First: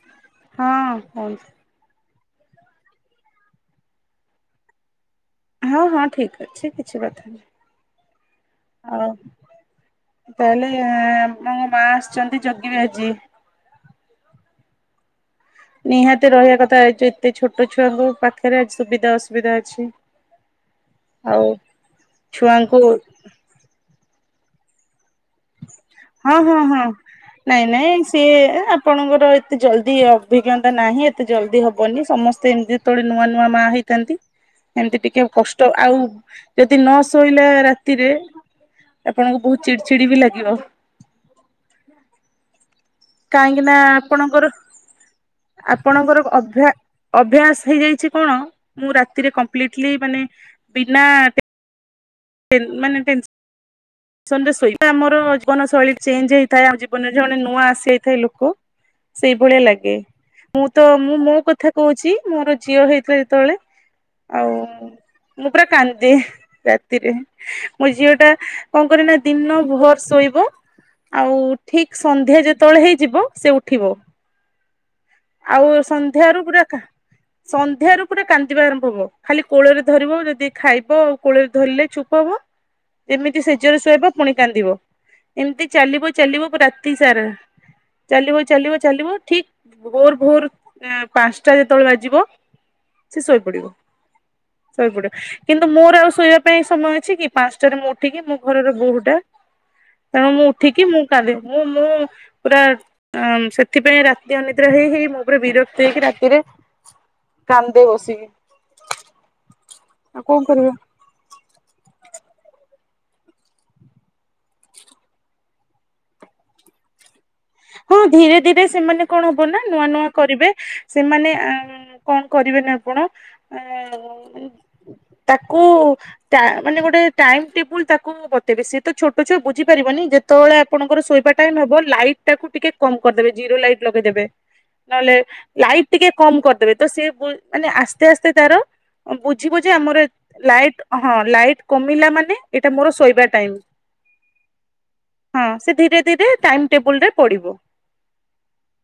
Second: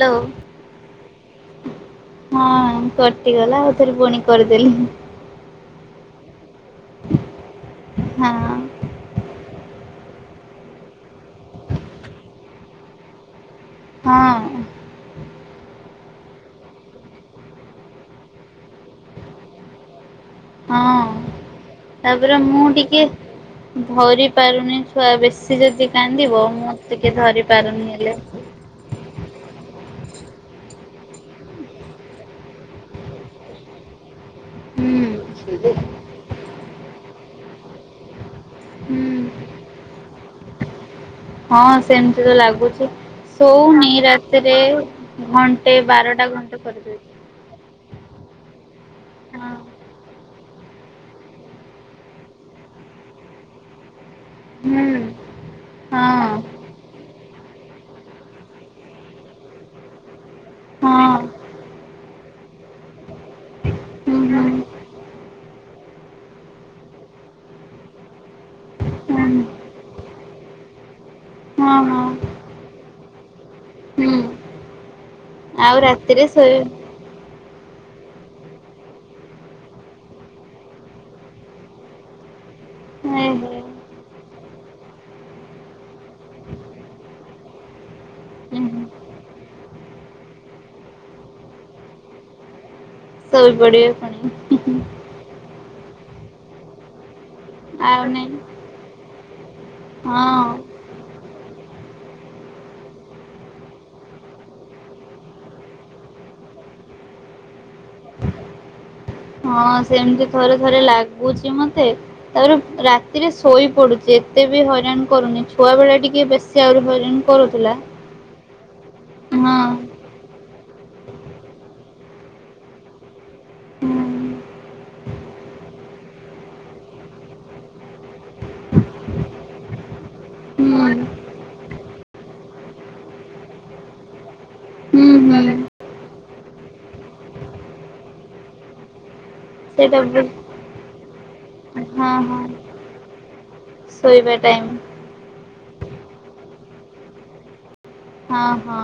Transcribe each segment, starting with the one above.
Hello ହଁ କୁହନ୍ତୁ। ହଁ କଟିଗଲା ଆଉ ଥରେ ପୁଣି କରିଦେଲି। ହଁ ହଁ ଠିକ ଅଛି କିଛି କଥା ନାହିଁ ହଉ। ତାହେଲେ ଆପଣଙ୍କ ମା ଆସିଛନ୍ତି ଯଜ୍ଞରେ ଆଜି। ହଁ। ନିହାତି ରହିବା କଥା ଏତେ ଛୋଟ ଛୁଆଙ୍କ ପାଖରେ ଆଜି ସୁବିଧା ଅସୁବିଧା ଅଛି। ହଁ ଆଉ ତାପରେ ମୁଁ ଛୁଆଙ୍କୁ ଟିକେ ଧରି ପାରୁନି। ଛୁଆ ବେଶୀ ଯଦି କାନ୍ଦିବ ହଁ ହଁ ମୁଁ ହଁ ଟିକେ ଧରି ନାଇଁ ପାରୁନି ନାଇଁ ହେଲେ ସିଏ ଆପଣଙ୍କର ଏତେ ଜଲଦି ଯି ଅଭିଜ୍ଞତା ନାହିଁ ଏତେ ଜଲଦି ହବନି ସମସ୍ତେ ଏମିତି ଯେତେବେଳେ ନୂଆ ନୂଆ ମା ହେଇଥାନ୍ତି ଏମତି ହୁଁ ଟିକେ କଷ୍ଟ ଆଉ ଯଦି ନ ଶୋଇଲା ରାତିରେ ହୁଁ ଆପଣଙ୍କୁ ବହୁତ ଚିଡି ଚିଡି ବି ଲାଗ କ୍ଷୀର ହଁ ସେମିତି ତ ଲାଗୁଛି କାହିଁକି ନା ଶୋଉନି ଆପଣଙ୍କର ରାତିରେ ଘଣ୍ଟେ ଆପଣଙ୍କର ବାରଟା ଘଣ୍ଟେ ଅଭ୍ୟା କରିଦଉଛି। ଅଭ୍ୟାସ ହେଇଯାଇଛି କଣ ମୁଁ ରାତିରେ ହଁ କପ୍ଲିଟ୍ ଲି ମାନେ ବିନା ମାନେ ଟେନ ସନଡେ ହୁଁ ଶୋଇବି ଆମର ଜୀବନ ଶୈଳୀ ଚେଞ୍ଜ ହଁ ହେଇଥାଏ। ଜୀବନରେ ଜଣେ ନୂଆ ଆସିଯାଇଥାଏ ଲୋକ ସେଇଭଳିଆ ଲାଗେ ମୁଁ ତ ମୁଁ ହଁ ମୋ କଥା କହୁଛି ମୋର ଝିଅ ହେଇଥିଲା ଯେତେବେଳେ ହୁଁ ହୁଁ ଆଉ ମୁଁ ପୁରା କାନ୍ଦେ ରାତିରେ ମୋ ଝିଅ ଟା କଣ କରେନା ହୁଁ। ଦିନ ଭୋର ଶୋଇବ ଆଉ ହଁ ହଁ ଠିକ ସନ୍ଧ୍ୟା ଯେତେବେଳେ ହେଇଯିବ ସେ ଉଠିବ। ହୁଁ ଆଉ ସନ୍ଧ୍ୟା ରୁୁ ପୁରା କା ସନ୍ଧ୍ୟାରୁ ପୁରା କାନ୍ଦିବା ଆରମ୍ଭ ହବ ଖାଲି କୋଳରେ ଧରିବ ଯଦି ଖାଇବ ଆଉ କୋଳରେ ଧରିଲେ ଚୁପ୍ ହବ ଯେମିତି ଶୋଇ ସେଜରେ ଶୁୋଇବ ପୁଣି କାନ୍ଦିବ ଏମିତି ଚାଲିବ ଚାଲିବ ରାତି ସାରା ଚାଲିବ ଚାଲିବ ହୁଁ ଚାଲିବ ଠିକ ଭୋର ଭୋର ପାଞ୍ଚଟା ଯେତେବେଳେ ବାଜିବ ଶୋଇପଡିବ ପୁଣି [inaudible] ଶୋଇପଡିବ କିନ୍ତୁ ମୋର ଆଉ ଶୋଇବା ପାଇଁ ସମୟ ଅଛି କି ପାଞ୍ଚଟାରେ ମୁଁ ଆଉ ଉଠିକି ନାଇଁ ମୋ ଘରର ବୋହୁଟା ତେଣୁ ମୁଁ ହଁ ଉଠିକି ମୁଁ କାନ୍ଦେ ମୁଁ ମୁଁ ପୁରା ସେଥିପାଇଁ ରାତି ଅନି ଦ୍ରା ହେଇ ହେଇ ମୁଁ ପୁରା ବିରକ୍ତି ହେଇକି ରାତିରେ କାନ୍ଦେ ବସିକି। [inaudible] ହଁ ଆଉ ସେମିତି କଣ ଥରେ କରିବି ଥରେ ଲାଗୁଛି ମତେ ତାପରେ ରାତିରେ ଶୋଇପଡ଼ୁଛି ଏତେ ବି ହଇରାଣ କରୁନି ଛୁଆବେଳେ ଟିକେ ବେଶୀ ଆହୁରି ହଇରାଣ କରୁଥିଲା ହଁ ଧୀରେ ଧୀରେ ସେ ସେମାନେ କଣ ହବ ନା ହଁ ନୂଆ ନୂଆ କରିବେ ସେମାନେ କଣ କରିବେନା ଆପଣ ହୁଁ ତାକୁ ମାନେ ଗୋଟେ ଟାଇମ ଟେବୁଲ ତାକୁ ବତେଇବେ ସି ତ ଛୋଟ ଛୁଆ ବୁଝି ପାରିବନି ଯେତେବେଳେ ହୁଁ ଆପଣଙ୍କର ଶୋଇବା ଟାଇ ହବ ଲାଇଟ ଟାକୁ ଟିକେ କମ କରିଦେବେ ଜିରୋ ଲାଇଟ ଲଗେଇଦେବେ ନହେଲେ ହୁଁ ହୁଁ ଲାଇଟ ଟିକେ କମ କରିଦେବେ ତ ସେ ମାନେ ଆସ୍ତେ ଆସ୍ତେ ତାର ବୁଝିବ ଯେ ସେଇଟା ଆମର ବି ଲାଇଟ୍ ହଁ ଲାଇଟ କମିଲା ହଁ ମାନେ ହଁ ଏଇଟା ମୋର ଶୋଇବା ଟାଇମ ଶୋଇବା ଟାଇମ ହଁ ସେ ଧୀରେ ଧୀରେ ଟାଇମ ଟେବୁଲ ରେ ପଡ଼ିବ। ହଁ ହଁ।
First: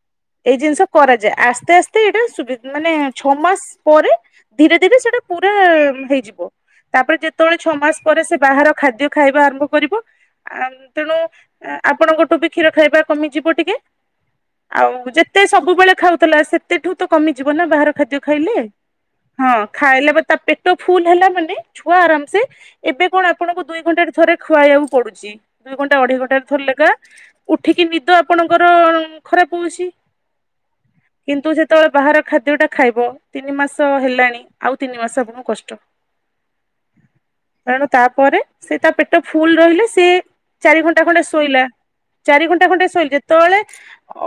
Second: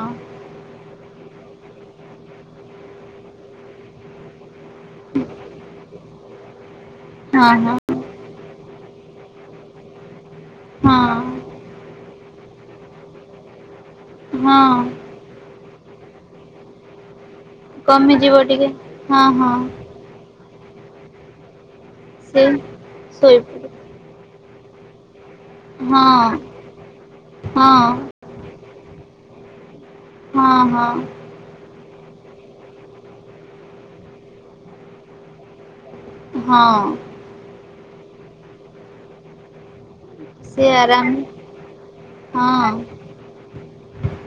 ଜିନିଷ କରାଯାଏ ଆସ୍ତେ ଆସ୍ତେ ଏଇଟା ମାନେ ଛଅ ମାସ ପରେ ଧୀରେ ଧୀରେ ସେଟା ପୁରା ହେଇଯିବ। ତାପରେ ଯେତେବେଳେ ହଁ ଛଅ ମାସ ହଁ ପରେ ସେ ବାହାର ଖାଦ୍ୟ ଖାଇବା ଆରମ୍ଭ କରିବ ଆଙ୍ଗ ତେଣୁ ଆପଣଙ୍କଠୁ ବି କ୍ଷୀର ଖାଇବା କମିଯିବ ଟିକେ ହଁ ହଁ ଆଉ ଯେତେ ସବୁବେଳେ ଖାଉଥିଲା ସେତେ ଠୁ ତ କମି ଜୀବନା ବାହାର ଖାଦ୍ୟ ଖାଇଲେ ହଁ ଖାଇଲେ ବା ତା ପେ ତୋ ଫୁଲ ହେଲା ମାନେ ଛୁଆ ଆରାମ ସେ ଏବେ କଣ ଆପଣଙ୍କୁ ଶୋଇପଡିବ ଦୁଇ ଘଣ୍ଟା ରେ ଥରେ ଖୁଆଇବାକୁ ପଡୁଛି ଦୁଇ ଘଣ୍ଟ ଅଢେଇ ଘଣ୍ଟାରେ ହଁ ଥରେ ଲେଖା ଉଠ୍ ଠିକ ହଁ ନିଦ ଆପଣଙ୍କର ଅ ଖରାପ ହଉଛି ହଁ ହଁ କିନ୍ତୁ ଯେତେବେଳେ ବାହାର ଖାଦ୍ୟଟା ଖାଇବ ତିନି ମାସ ହେଲାଣି ଆଉ ତିନି ମାସ ଆପଣଙ୍କୁ କଷ୍ଟ ହଁ। ତେଣୁ ତାପରେ ସେ ତା ପେଟ ଫୁଲ ରହିଲେ ସେ ସେ ଚାରି ଘଣ୍ଟା ଆରାମ ଖଣ୍ଡେ ଶୋଇଲା ଚାରି ଘଣ୍ଟା ହଁ ଖଣ୍ଟେ ଶୋଇଲେ ଯେତେବେଳେ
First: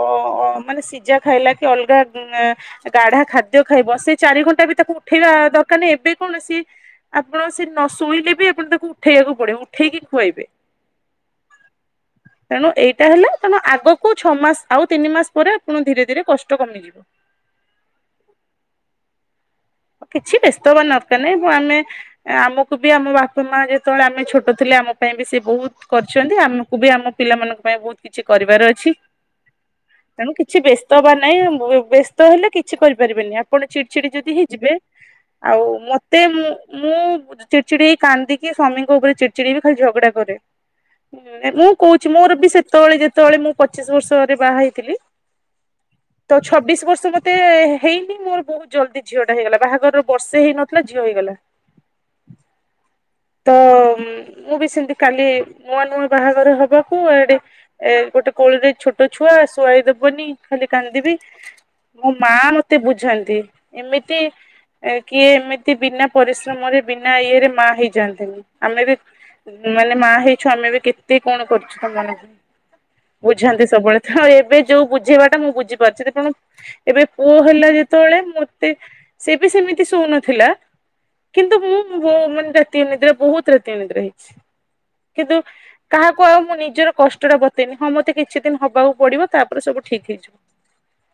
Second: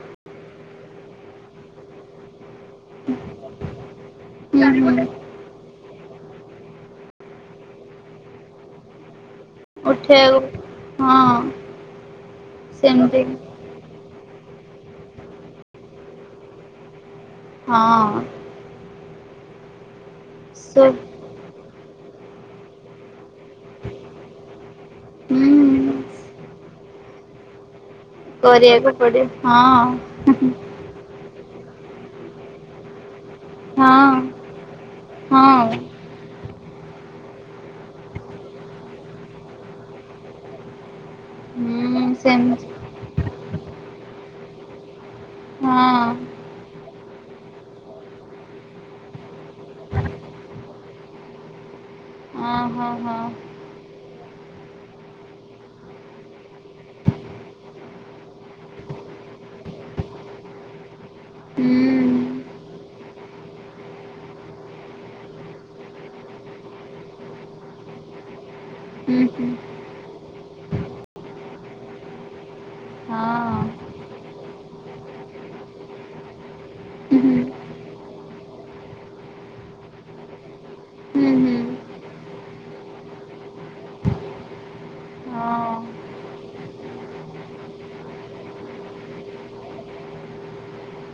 ଅ ଅ ମାନେ ସିଝା ଖାଇଲା କି ଅଲଗା ଗାଢା ଖାଦ୍ୟ ଖାଇବ ସେ ଚାରି ଘଣ୍ଟା ହୁଁ ବି ତାକୁ ହୁଁ ଉଠେଇବା ଦରକାର ନାହିଁ ଏବେ କୌଣସି ସେ ଆପଣ ସେ ନ ଶୋଇଲେ ବି ଆପଣ ତାକୁ ଉଠେଇବାକୁ ପଡିବ। ଠିକ ଖୁଆଇବେ। ଉଠେଇବାକୁ ହଁ ଏଇଟା ସେମିତି ହେଲା ତମ ଆଗ ଆଙ୍କୁ ଛଅ ମାସ ଆଉ ତିନି ମାସ ପରେ ଆପଣଙ୍କୁ ଧୀରେ ଧୀରେ କଷ୍ଟ କମିଯିବ। ହଁ। କିଛି ବ୍ୟସ୍ତ ସେ ହବାର ଦରକାର ନାହିଁ ବୋ ଆମେ ଆମକୁ ବି ଆମ ବାପା ମା ଯେତେବେଳେ ଆମେ ଛୋଟ ଥିଲେ ଆମ ପାଇଁ ବି ସେ ହୁଁ ବହୁତ କରିଛନ୍ତି ଆମକୁ ବି ଆମ ପିଲାମାନଙ୍କ ପାଇଁ ବହୁତ କିଛି କରିବାର ଅଛି କରିବାକୁ ପଡେ ହଁ ତେଣୁ କିଛି ବ୍ୟସ୍ତ ହବାର ନାହିଁ। ମୁଁ ଓଏ ବ୍ୟସ୍ତ ହେଲେ କିଛି କରିପାରିବେନି ଆପ ପୁଣି ଚିଡଚିଡି ହଁ ଯଦି ହେଇ ମତେ ଆଉ ହଁ ମତେ ମୁ ମୁଁ ଚିଡ଼ଚିଡି ହେଇ କାନ୍ଦିକି ସ୍ଵାମୀଙ୍କ ଉପରେ ଚିଡ଼ଚିଡି ହେଇ ଖାଲି ଝଗଡା କରେ, ମୁଁ ହୁଁ କହୁଛି ମୋର ବି ସେମିତି ସେତେବେଳେ ଯେ ଯେତବେଳେ ମୁଁ ପଚିଶ ବର୍ଷରେ ବାହା ହେଇଥିଲି ହଁ ତ ଛବିଶ ବର୍ଷ ମତେ ହେଇନି ମୋର ବହୁତ ଜଲଦି ଝିଅ ଟା ହେଇଗଲା ବାହାଘରର ବର୍ଷେ ହେଇନଥିଲା ଝିଅ ହେଇଗଲା, ହଁ ହଁ ହଁ ତ ମୁଁ ବି ସେମତି କାଲି ନୂଆ ନୂଆ ବାହାଘର ହବାକୁ ଆଡେ ଏ ଗୋଟେ କୋଳରେ ଛୋଟ ଛୁଆ ଶୁଆଇଦବନି ଖାଲି କାନ୍ଦିବି ହୁଁ ମୋ ମା ମତେ ବୁଝାନ୍ତି। ଏମିତି କିଏ ଏମିତି ବିନା ପରିଶ୍ରମରେ ବିନା ଇଏରେ ମା ହେଇଯାଆନ୍ତିନି। ଆମେ ବି ହୁଁ ହୁଁ ମାନେ ମା ହେଇଛୁ ଆମେ ବି କେତେ କଣ କରିଛୁ ତମ ମାନଙ୍କ, ହଁ ବୁଝାନ୍ତି ସବୁବେଳେ ତ ଏବେ ଯୋଉ ବୁଝେଇବାଟା ମୁଁ ବୁଝିପାରୁଛି ତେଣୁ ଏବେ ହୁଁ ପୁଅ ହୁଁ ହେଲା ଯେତେବେଳେ ମୁଁ ସେ ସେବି ସେମିତି ଶୋଉନଥିଲ ହୁଁ କିନ୍ତୁ ହୁଁ ମୁଁ ମୁଁ ମାନେ ରାତି ଅନିଦ୍ରା ବହୁତ ରାତି ଅନିଦ୍ରା ହେଇଛି। କିନ୍ତୁ ହଁ କାହାକୁ ଆଉ ମୁଁ ନିଜର କଷ୍ଟ ଟା ବତେଇନି ହଁ ମତେ କିଛି ଦିନ ହବାକୁ ପଡିବ ତାପରେ ସବୁ ଠିକ ହେଇଯିବ।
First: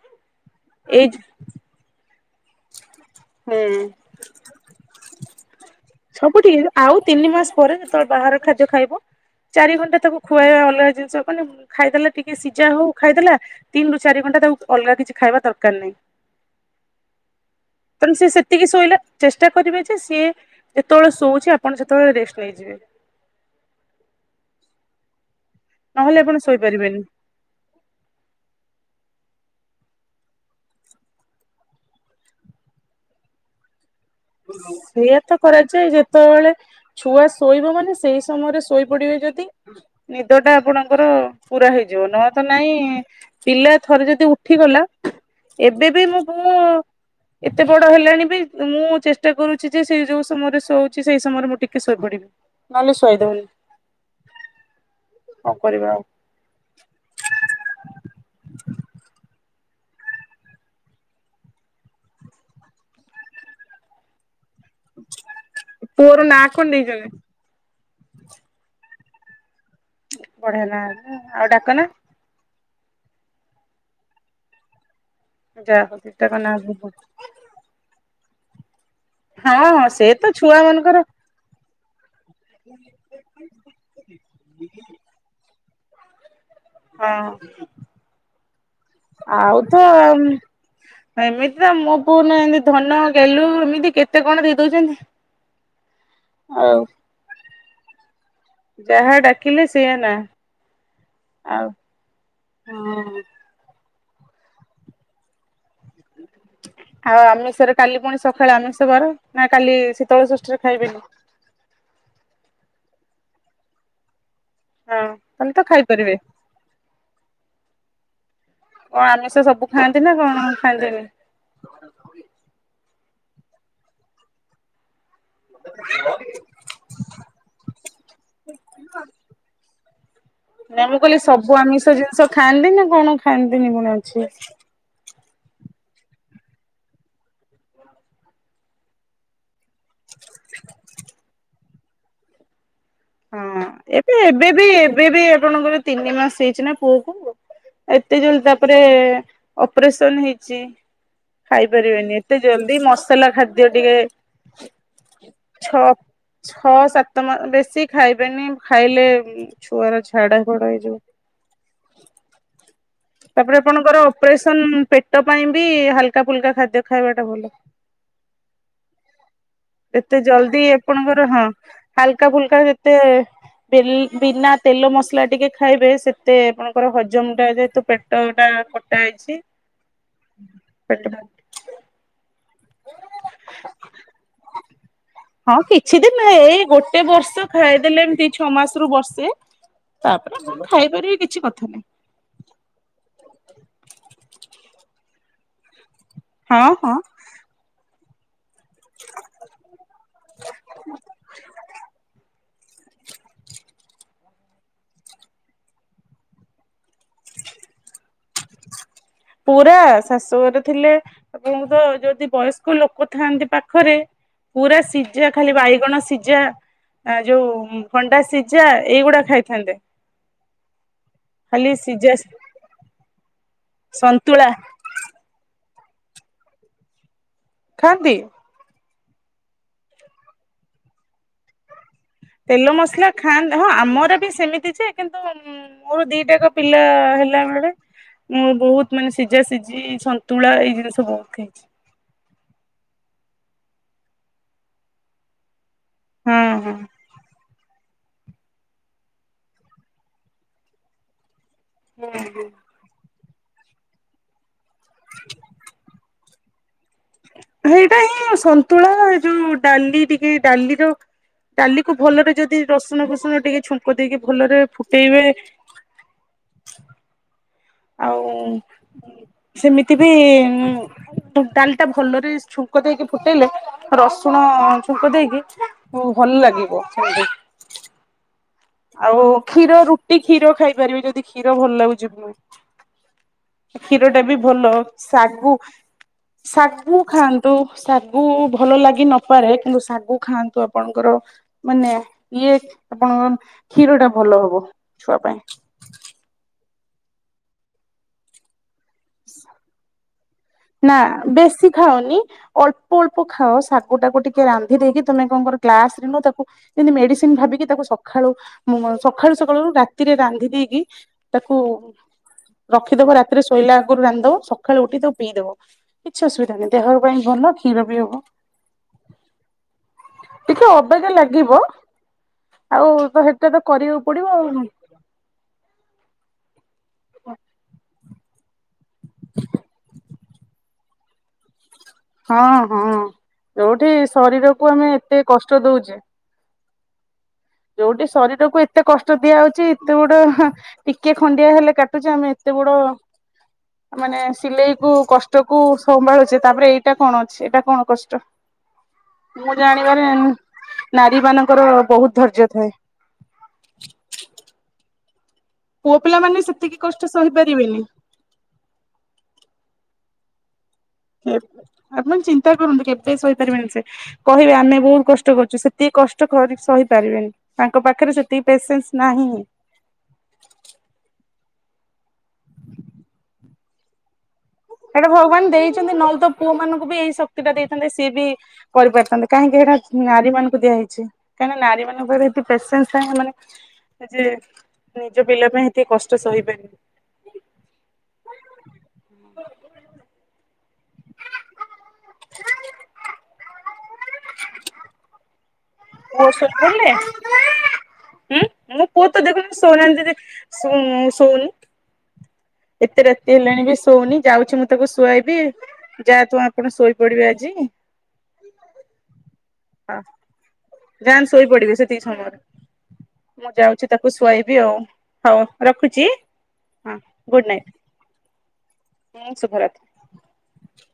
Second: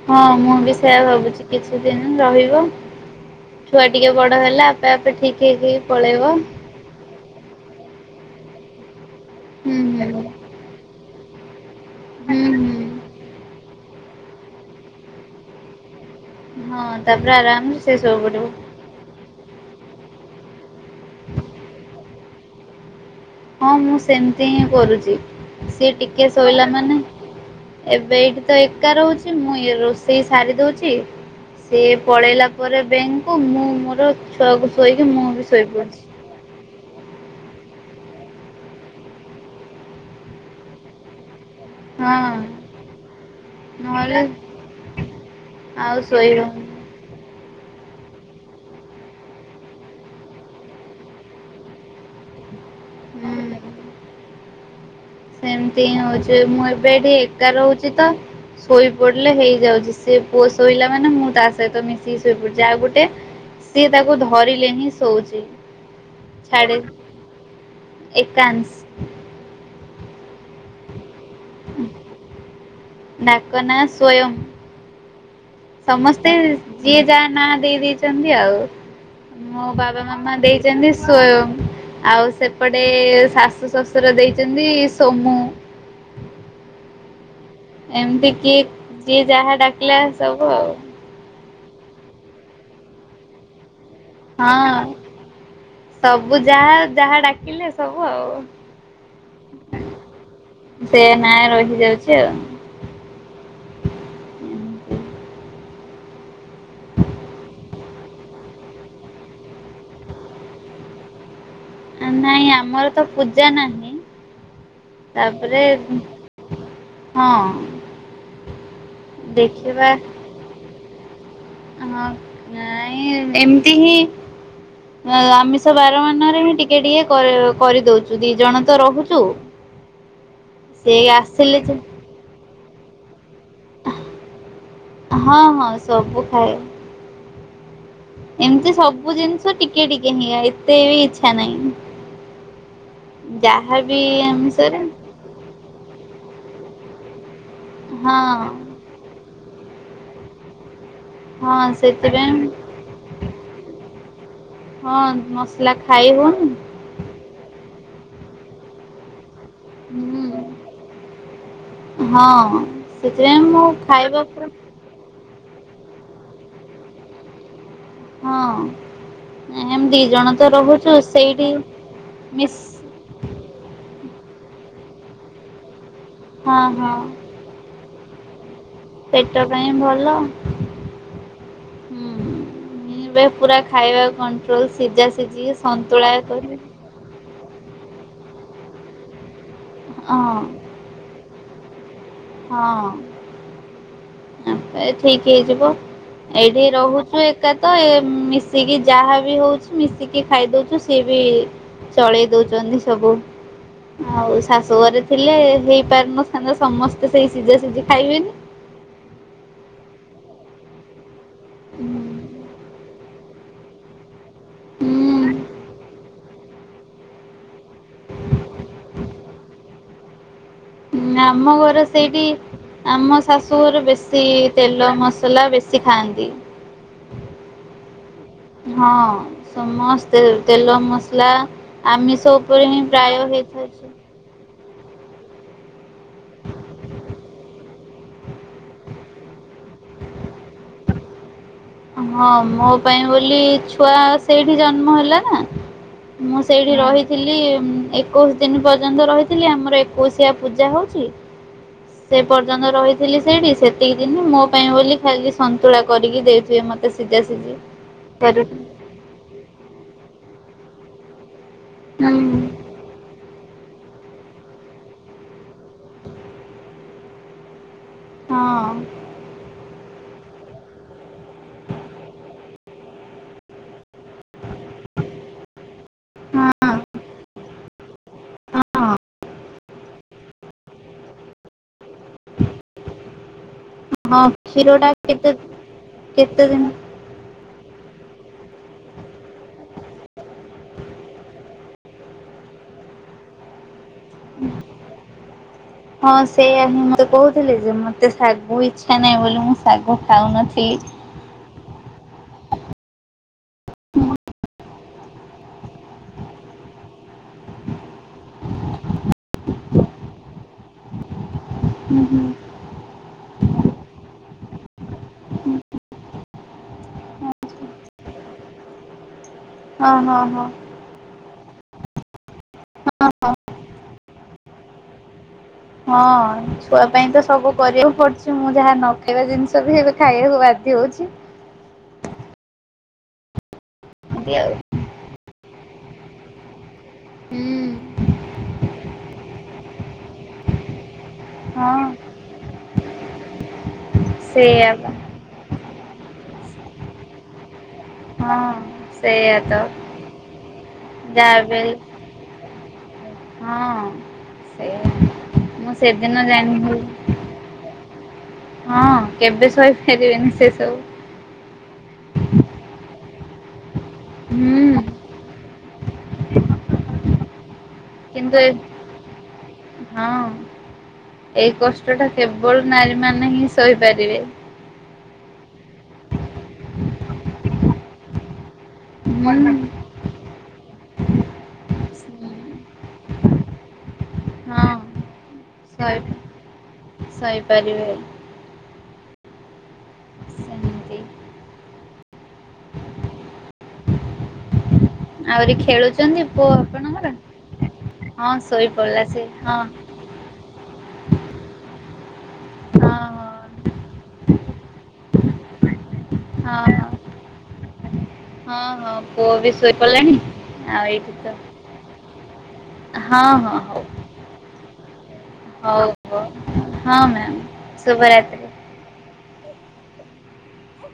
ହଁ ମୁଁ ବି ସେୟା ଏଇ ଭାବୁଛି କିଛି ଦିନ ରହିବି। ହୁଁ ହୁଁ ଛୁଆ ଟିକେ ବଡ ହେଲା ଆପେ ଆପେ ଠିକ ହେଇକି ପଳେଇବ। ସବୁ ଠିକ୍ ହେଇଯିବ ଆଉ ତିନି ମାସ ପରେ ଯେତେବେଳେ ବାହାର ଖାଦ୍ୟ ଖାଇବ ଚାରି ହୁଁ ଘଣ୍ଟା ହୁଁ ତାକୁ ଖୁଆଇବା ଅଲଗା ଜିନିଷ ମାନେ ଖାଇଦେଲା ଟିକେ ହୁଁ ସିଝା ହୁଁ। ହଉ ଖାଇଦେଲା ତିନି ରୁ ଚାରି ଘଣ୍ଟା ତାକୁ ଅଲଗା କିଛି ଖାଇବା ଦରକାର ନାହିଁ। ହଁ ତାପରେ ଆରାମରେ ତେଣୁ ସେ ଶୋଇପଡିବ ସେତିକି ଶୋଇଲା ଚେଷ୍ଟା କରିବେ ଯେ ଏ ସିଏ ଯେତେବେଳେ ଶୋଉଛି ଆପଣ ସେତେବେଳେ ରେଷ୍ଟ ନେଇଯିବେ। ହଁ ମୁଁ ସେମିତି ହିଁ କରୁଛି। ସିଏ ନହେଲେ ଟିକେ ଆପଣ ଶୋଇଲା ମାନେ ଶୋଇପାରିବେନି ଏବେ ଏଇଠି ତ ଏକା ରହୁଛି ମୁଇଁ ସିଏ ରୋଷେଇ ସାରି ଦଉଛି ସେ ପଳେଇଲା ପରେ ବ୍ୟାଙ୍କକୁ ମୁଁ ମୋର ଛୁଆକୁ ଶୋଇକି ସେଇଆା ମୁଁ ତ ବି କରାଯାଏ ଶୋଇପଡୁଛି। ଯେତବେଳେ ଛୁଆ ଶୋଇବ ମାନେ ସେଇ ସମୟରେ ଶୋଇ ପଡିବେ ଯଦି ନିଦ ଟା ଆପଣଙ୍କର ପୁରା ହେଇଯିବ ନ ହଁ ତ ନାଇଁ ପିଲା ଥରେ ନହେଲେ ଯଦି ଉଠିଗଲା ଏବେ ଆଉ ବି ମୁଁ ଶୋଇ ପୁଅ ହଉନି ଏତେ ବଡ ହେଲାଣି ବି ମୁଁ ଚେଷ୍ଟା ଚେଷ୍ଟ କରୁଛି ଯେ ସେ ଯୋଉ ସମୟରେ ଶଉଛି ସେଇ ସମୟରେ ମୁଁ ଟିକେ ଶୋଇ ପଡିବି ।ନହେଲେ ଶୋଇ ଦଉନି। ଏମିତି ହିଁ ହୋଉଛି ମୁଁ ଏବେ ସେ ପୁଅ ଭରିଲେ ପୁଅର ନାଁ କଣ ଦେଇଛନ୍ତି? ଏକାଂଶ୍। ବଢିଆ ନାଁ ଟା ଆଉ ଡାକ ନାଁ? ଡାକ ନାଁ ସ୍ଵୟଂ। ଯାହା ହଉ ସମସ୍ତେ ଦିଟାକ ନାଁ ବହୁତ। ଯିଏ ଯା ନାଁ ଦେଇ ଦେଇ ସେମିତି ଆଉ। ମୋ ହଁ ହଁ ବାବା ସେ ତ ମାମା ଛୁଆ ଦେଇଛନ୍ତି ମାନଙ୍କର ସ୍ଵୟଂ। ଆଉ ସେପଟେ ଶାଶୁ ଶଶୁର ଦେଇଛନ୍ତି ସୋମୁ। ହଁ। ଏମିତି କି ଯିଏ ଆଉ ଯାହା ତ ଡାକିଲା ସବୁ ଆଉ। ଏମିତି ମୋ ପୁଅ ନା ଧନ ଗେଲୁ ଏମିତି କେ ହଁ ସବୁ ଯାହା ଆଉ ଯାହା ଡାକିଲେ ସବୁ ଆଉ। ଯାହା ଡାକିଲେ ସେଇଆ ନା ସେ ନାଁ ଆଉ ରହିଯାଉଛି ଆଉ। ହଁ। ଆଉ ଆମିଷରେ କାଲି ପୁଣି ସଖାଳେ ଆମିଷ ବାର ନା କାଲି ଶୀତଳ ଷଷ୍ଠିରେ ଖାଇବେନି। ନାଇଁ ଆମର ତ ପୂଜା ନାହିଁ। ହଁ କାଲି ତାପରେ ତ ଖାଇପାରିବେ ହଁ କଣ ଆମିଷ ସବୁ ଦେଖିବା ଖାଆନ୍ତି ନା କଣ ଖାଆନ୍ତିନି? ହଁ ନାଁ। ଇଁ ଏମିତି ହିଁ ଆମିଷ ବାର ମାନରେ ହିଁ ଟିକେ ଟିକେ କରି-କରିଦଉଚୁ ଦି ଜଣ ତ ରହୁଛୁ ନା ସେ ଆସିଲେ ଯେ ହଣ ଖାନ୍ତିନି ଗୁଣ ଅଛି। ହଁ ହଁ ସବୁ ଖାଏ। ଏମିତି ସବୁ ଜିନ୍ ଟିକେ ଟିକେ ହିଁ ଏତେ ବି ଇଚ୍ଛା ନାହିଁ। ହଁ ଯାହାବି ଏବେ ଏବେ ବି ଆମିଷରେ ଏବେ ବି ଆପଣଙ୍କର ତିନି ମାସ ହେଇଛି ନା। ହେଇଥାନ୍ତେ। ଏତେ ଜଲଦି ହଁ। ତାପରେ ଅପରେସନ ହେଇଛି। ହଁ ଖାଇ ପାରିବେନି ସେଥିପାଇଁ ଏତେ ଜଲଦି ମସଲା ଖାଦ୍ୟ ଟିକେ ହଁ ମସଲା ଛଅ ଖାଇ ହୋଉନି ଛଅ ସାତ ମା ବେଶୀ ଖାଇବେନି ଖାଇଲେ ଛୁଆର ହୁଁ ଝାଡା ଘଡ ହେଇଯାଉ ହଁ ସେଥିପାଇଁ ତାପରେ ମୁଁ ଆପଣଙ୍କର ଖାଇବା ପୁରା ଅପରେସନ ପେଟ ପାଇଁ ବି ହାଲକା ଫୁଲକା ଖାଦ୍ୟ ଖାଇବା ଟା ଭଲ। ହଁ ଏମ ଦି ଏତେ ଜଣ ତ ଜଲଦି ରହୁଛୁ ଆପଣଙ୍କର ହଁ ସେଇଠି ହାଲକା ମି ଫୁଲକା ଯେତେ ବିନା ତେଲ ମସଲା ଟିକେ ଖାଇବେ। ସେତେ ହଁ ଆପଣଙ୍କର ହଁ ହଜମ ଟା ଯେହେତୁ ଚଉଟା ପେଟ ପାଇଁ ଭଲ ପେଟ ହୁଁ। ଏବେ ପୁରା ଖାଇବା କଣ୍ଟ୍ରୋଲ ସିଝା ସିଝି ହଁ କିଛି ସନ୍ତୁଳା ଦିନ ଏଇ କରିବ। ଗୋଟେ ବର୍ଷ ଖାଇଦେଲେ ଏମିତି ଛଅ ମାସ ରୁ ବର୍ଷେ। ତାପରେ ମୁଁଁ ଖାଇପାରିବି କିଛି କ [inaudible] ହଁ। ଏ ଠିକ ହେଇଯିବ। ଏଇଠି ହଁ ହଁ। ରହୁଛୁ ଏକା ତ ଏ ମିସ୍ ମିିକି ଯାହା ବି ହଉଛି ମିଶିକି ଖାଇଦଉଛୁ ସିଏ ବି ଚଳେଇ ଦଉଛନ୍ତି ସବୁ ଆଉ ଶାସ ଘରେ ଥିଲେ ହେଇପାରୁନଥାନ୍ତ ସମସ୍ତେ ତ ସେଇ ସିଝା ସିଝି ଖାଇବେନି। ପୁରା ଶାଶୁଘରେ ଥିଲେ ଏବଂପଣ ତ ଯଦି ବୟସ୍କ ଲୋକ ଥାନ୍ତନ୍ତି ପାଖରେ ପୁରା ସିଝା ଖାଲି ହୁଁ ବାଇଗଣ ସିଝା ଯୋଉ ଭଣ୍ଡା ସିଝା ଏଇଗୁଡା ଖାଇଥାନ୍ତେ। ଆମ ଖାଲି ଘର ସିଝା ସେଇଠି ଆମ ଶାଶୁ ବେଶୀ ସନ୍ତୁଳା ତେଲ ମସଲା ବେଶୀ ସେ ଖାନ୍ତି। ଖାନ୍ତି ହଁ ସମସ୍ତେ ତେଲ ମସଲା ଆମିଷ ତେଲ ଉପରେ ହିଁ ମସଲା ପ୍ରାୟ ଖାଆନ୍ତି ହେଇଥାଏ ହଁ ସ ଆମର ବି ସେମିତି କିନ୍ତୁ ମୋର ଦିଟାକ ପିଲା ହେଲା ବେଳେ ମୁଁ ବହୁତ ମାନେ ସିଝା ସିଝି ସନ୍ତୁଳା ଏଇ ଜିନିଷ ବହୁତ ଖାଇଛି ହଁ ମୋ ପାଇଁ ବୋଲି ଛୁଆ ସେଇଠି ଜନ୍ମ ହେଲା ନା ହଁ ମୁଁ ସେଇଠି ହଁ। ରହିଥିଲି ଏକୋଇଶି ଦିନ ପର୍ଯ୍ୟନ୍ତ ରହିଥିଲି ଆମର ଏକୋଇଶିଆ ପୂଜା ହଉଛି ସେ ହୁଁ ହୁଁ। ପର୍ଯ୍ୟନ୍ତ ରହିଥିଲି ସେଇଠି ସେତିକି ଦିନିଁ ପାଇଁ ବୋଲି ଖାଲି ସନ୍ତୁଳା କରିକି ଦେଇ ସେ ମତେ ସେଇଟା ହିଁ ସନ୍ତୁଳା ଯୋଉ ଡାଲି କି ଡାଲି ଦ ଡାଲି କୁ ହୁଁ ଭଲରେ ଯଦି ରସୁଣ ଫୁଷଣ ଟିକେ ଛୁଙ୍କ ଦେଇକି ଭଲରେ ଫୁଟେଇବେ ଆଉ ହଁ ସେମିତି ଏ ବି ଡାଲି ଟା ଭଲରେ ଛୁଙ୍କ ଦେଇକି ଫୁଟେଇଲେ ରସ ରସୁଣ ଛୁଙ୍କ ଦେଇକି ଭଲ ହଁ ଲାଗିବ। ହଁ ଆଉ କ୍ଷୀର ରୁଟି କ୍ଷୀର ଖାଇପାରିବି ଯଦି କ୍ଷୀର ଭଲ ଲାଗୁଚି। କ୍ଷୀର ଟା ହଁ ବି ଭଲ କ୍ଷୀରଟା କେତେ ଶାଗୁ କେତେ ଦିନ ଶାଗୁ ଖାଆନ୍ତୁ, ଶାଗ ସଗୁ ଭଲ ଲାଗି ନପାରେ କିନ୍ତୁ ଶାଗୁ ଖାଆନ୍ତୁ ଆପଣଙ୍କର ମାନେ ଇଏ ଆପଣଙ୍କ କ୍ଷୀର ଟା ଭଲ ହବ। ଛୁଆ ପାଇଁ ହଁ ସେଇୟଆ ହିଁ ମତେ କହୁଥିଲେି ଯେ ମତେ ଶାଗୁ ଇଛା ଇଚ୍ଛା ନାଇଁ ବୋଲି ମୁଁ ସାଗୁ ଖାଉନି। ନା ବେଶୀ ଖାାଉନି ଅଳ୍ପ ଅଳ୍ପ ଖାଅ ଶାଗୁ ଟାକୁ ଟିକେ ରା ରାନ୍ଧି ଦେଇକି ତମେ କଣଙ୍କର ଗାସ ନ ତାକୁ ଯେମିତି ମେଡିସିନ ଭାବିକି ତାକୁ ସକାଳୁ ସକାଳୁ ସକାଳୁ ରାତିରେ ରାନ୍ଧି ଦେଇକି ତାକୁ ହୁଁ ହୁଁ ରଖିଦବ ରାତିରେ ଶୋଇଲା ଆଗରୁ ରାନ୍ଧ ସକାଳୁ ଉଠି ତାକୁ ପିଇଦବ କିଛି ଅସୁବିଧା ନାହିଁ ଦେହ ପାଇଁ ଭଲ କ୍ଷୀର ବି ହବ ହଁ ହଁ ହଁ। ଟିକେ ଅବାଗିଆ ଲାଗିବ। ଆଉ ତ ସେଟା ତ କରିବାକୁ ପଡିବ ଆଉ। [unintelligible] ହଁ। ଚୁଆ ପାଇଁ ତ ସବୁ କରିବାକୁ ପଡୁ ମୁଁ ଯାହା ନ ଖାଇବା ଜିନିଷ ବି ଏବେ ଖାଇବାକୁ ବାଧ୍ୟ ହଉଚି। ହଁ ହଁ। ଯୋଉଠି ଏମିତି ଆଉ। ଶରୀରକୁ ଆମେ ଏତେ କଷ୍ଟ ଦଉଛି। ହୁଁ। ଯୋଉଠି ଶରୀରକୁ ଏତେ କଷ୍ଟ ଦିଆ ହଉଛି ଏତେ ଗୋଟେ ଟିକେ ଖଣ୍ଡିଆ ହେଲେ ହଁ କାଟୁଛେ ଆମେ ଏତେ ବଡ ମାନେ ସେଇଆ ସିଲେଇ କୁ ବା କଷ୍ଟକୁ ସମ୍ଭାଳୁଛେ। ତାପରେ ଏଇଟା କଣ ଅଛି ଏଇଟା କଣ? କଷ୍ଟ ହଁ ସେଇଆ ମୁଁ ତ ଜାଣିବାରେ ନାରୀ ଯାହା ବି ମାନଙ୍କର ହେଲେ ବହୁତ ଧୈର୍ଯ୍ୟ ଥାଏ ହଁ ସେ ମୁଁ ପୁଅ ପିଲା ସେଦିନ ମାନେ ସେତିକି କଷ୍ଟ ଜାଣଥିଲି ସହିପାରିବେନି ହଁ କେବେ ଶୋଇ [inaudible] ସେ ସବୁ। ଆପଣ ଚିନ୍ତା କରନ୍ତୁ କେବେ ସେ ସାହିପାରିବେନି ସେ କହିବେ ହୁଁ ଆମେ ବହୁତ କଷ୍ଟ କରୁଛୁ ସେତିକି କଷ୍ଟ କରି ସହିପାରିବେନି। ତାଙ୍କ ପାଖରେ କିନ୍ତୁ ସେତିକି ଏ ପେସେନ୍ସ ନାହିଁ। ହଁ ଏଇ କଷ୍ଟ ଟା କେବଳ ନାରୀ ମାନ ହିଁ ସହିପାରିବେ। ସେଇଟା ଭଗବାନ ଦେଇ ନଉ ତ ପୁଅ ମାନଙ୍କୁ ଏଇ ସବୁ ଟା ଦେଇଥାନ୍ତେ ସିଏ ବି କରିପାରିଥାନ୍ତେ ହୁଁ କାହିଁକି ଏଇଟା ନାରୀ ମାନଙ୍କୁ ଦିଆ ହେଇଛି। କାହିଁକି ନା ନାରୀ ମାନଙ୍କ ପାଖରେ ଏତେ ପେସେସ ଥାଏ ମାନେ ଯେ ହଁ ନିଜ ପିଲା ପାଇଁ ଏତେ କଷ୍ଟ ସହି ଵେନି। [inaudible] ସହିପାରିବେ ସେମିତି। [unintelligible] [inaudible] [inaudible] ପୁଅ ଶୋଇ ପଡିଲେ ହଁ ହୁଁ ମୁଁ ଶୋଇପଡ଼ିଲା ପୁଅ ତ ସେ ଦେଖୁନ ହଁ ଶୋଉନାହାନ୍ତି ଶୋଉନି। ହଁ ଏତେ ରାତି ହେଲାଣି ହଁ। ବି ସୋଉନି। ଯାଉଛି ମୁଁ ତାକୁ ଶୁଆଇବି। ଯାହା ତୁ ହଁ ଆପଣ ହଁ ଶୋଇପଡିବେ ଆଜି ହଁ ହଁ ପୁଅ ବି ଶୋଇପଡିଲାଣି। ଯାନ୍ ଶୋଇପଡିବେ ସେତିକି ସମୟରେ ହଁ ମୁଁ ହଁ ହଉ। ଯାଉଛି ତାକୁ ଶୁଆଇବି ଆଉ ହଉ ରଖୁଛି ହଁ ମ୍ୟାମ୍ ଗୁଡ଼ ଶୁଭରାତ୍ରି। ନାଇଟ। ଶୁଭରାତ୍ରି।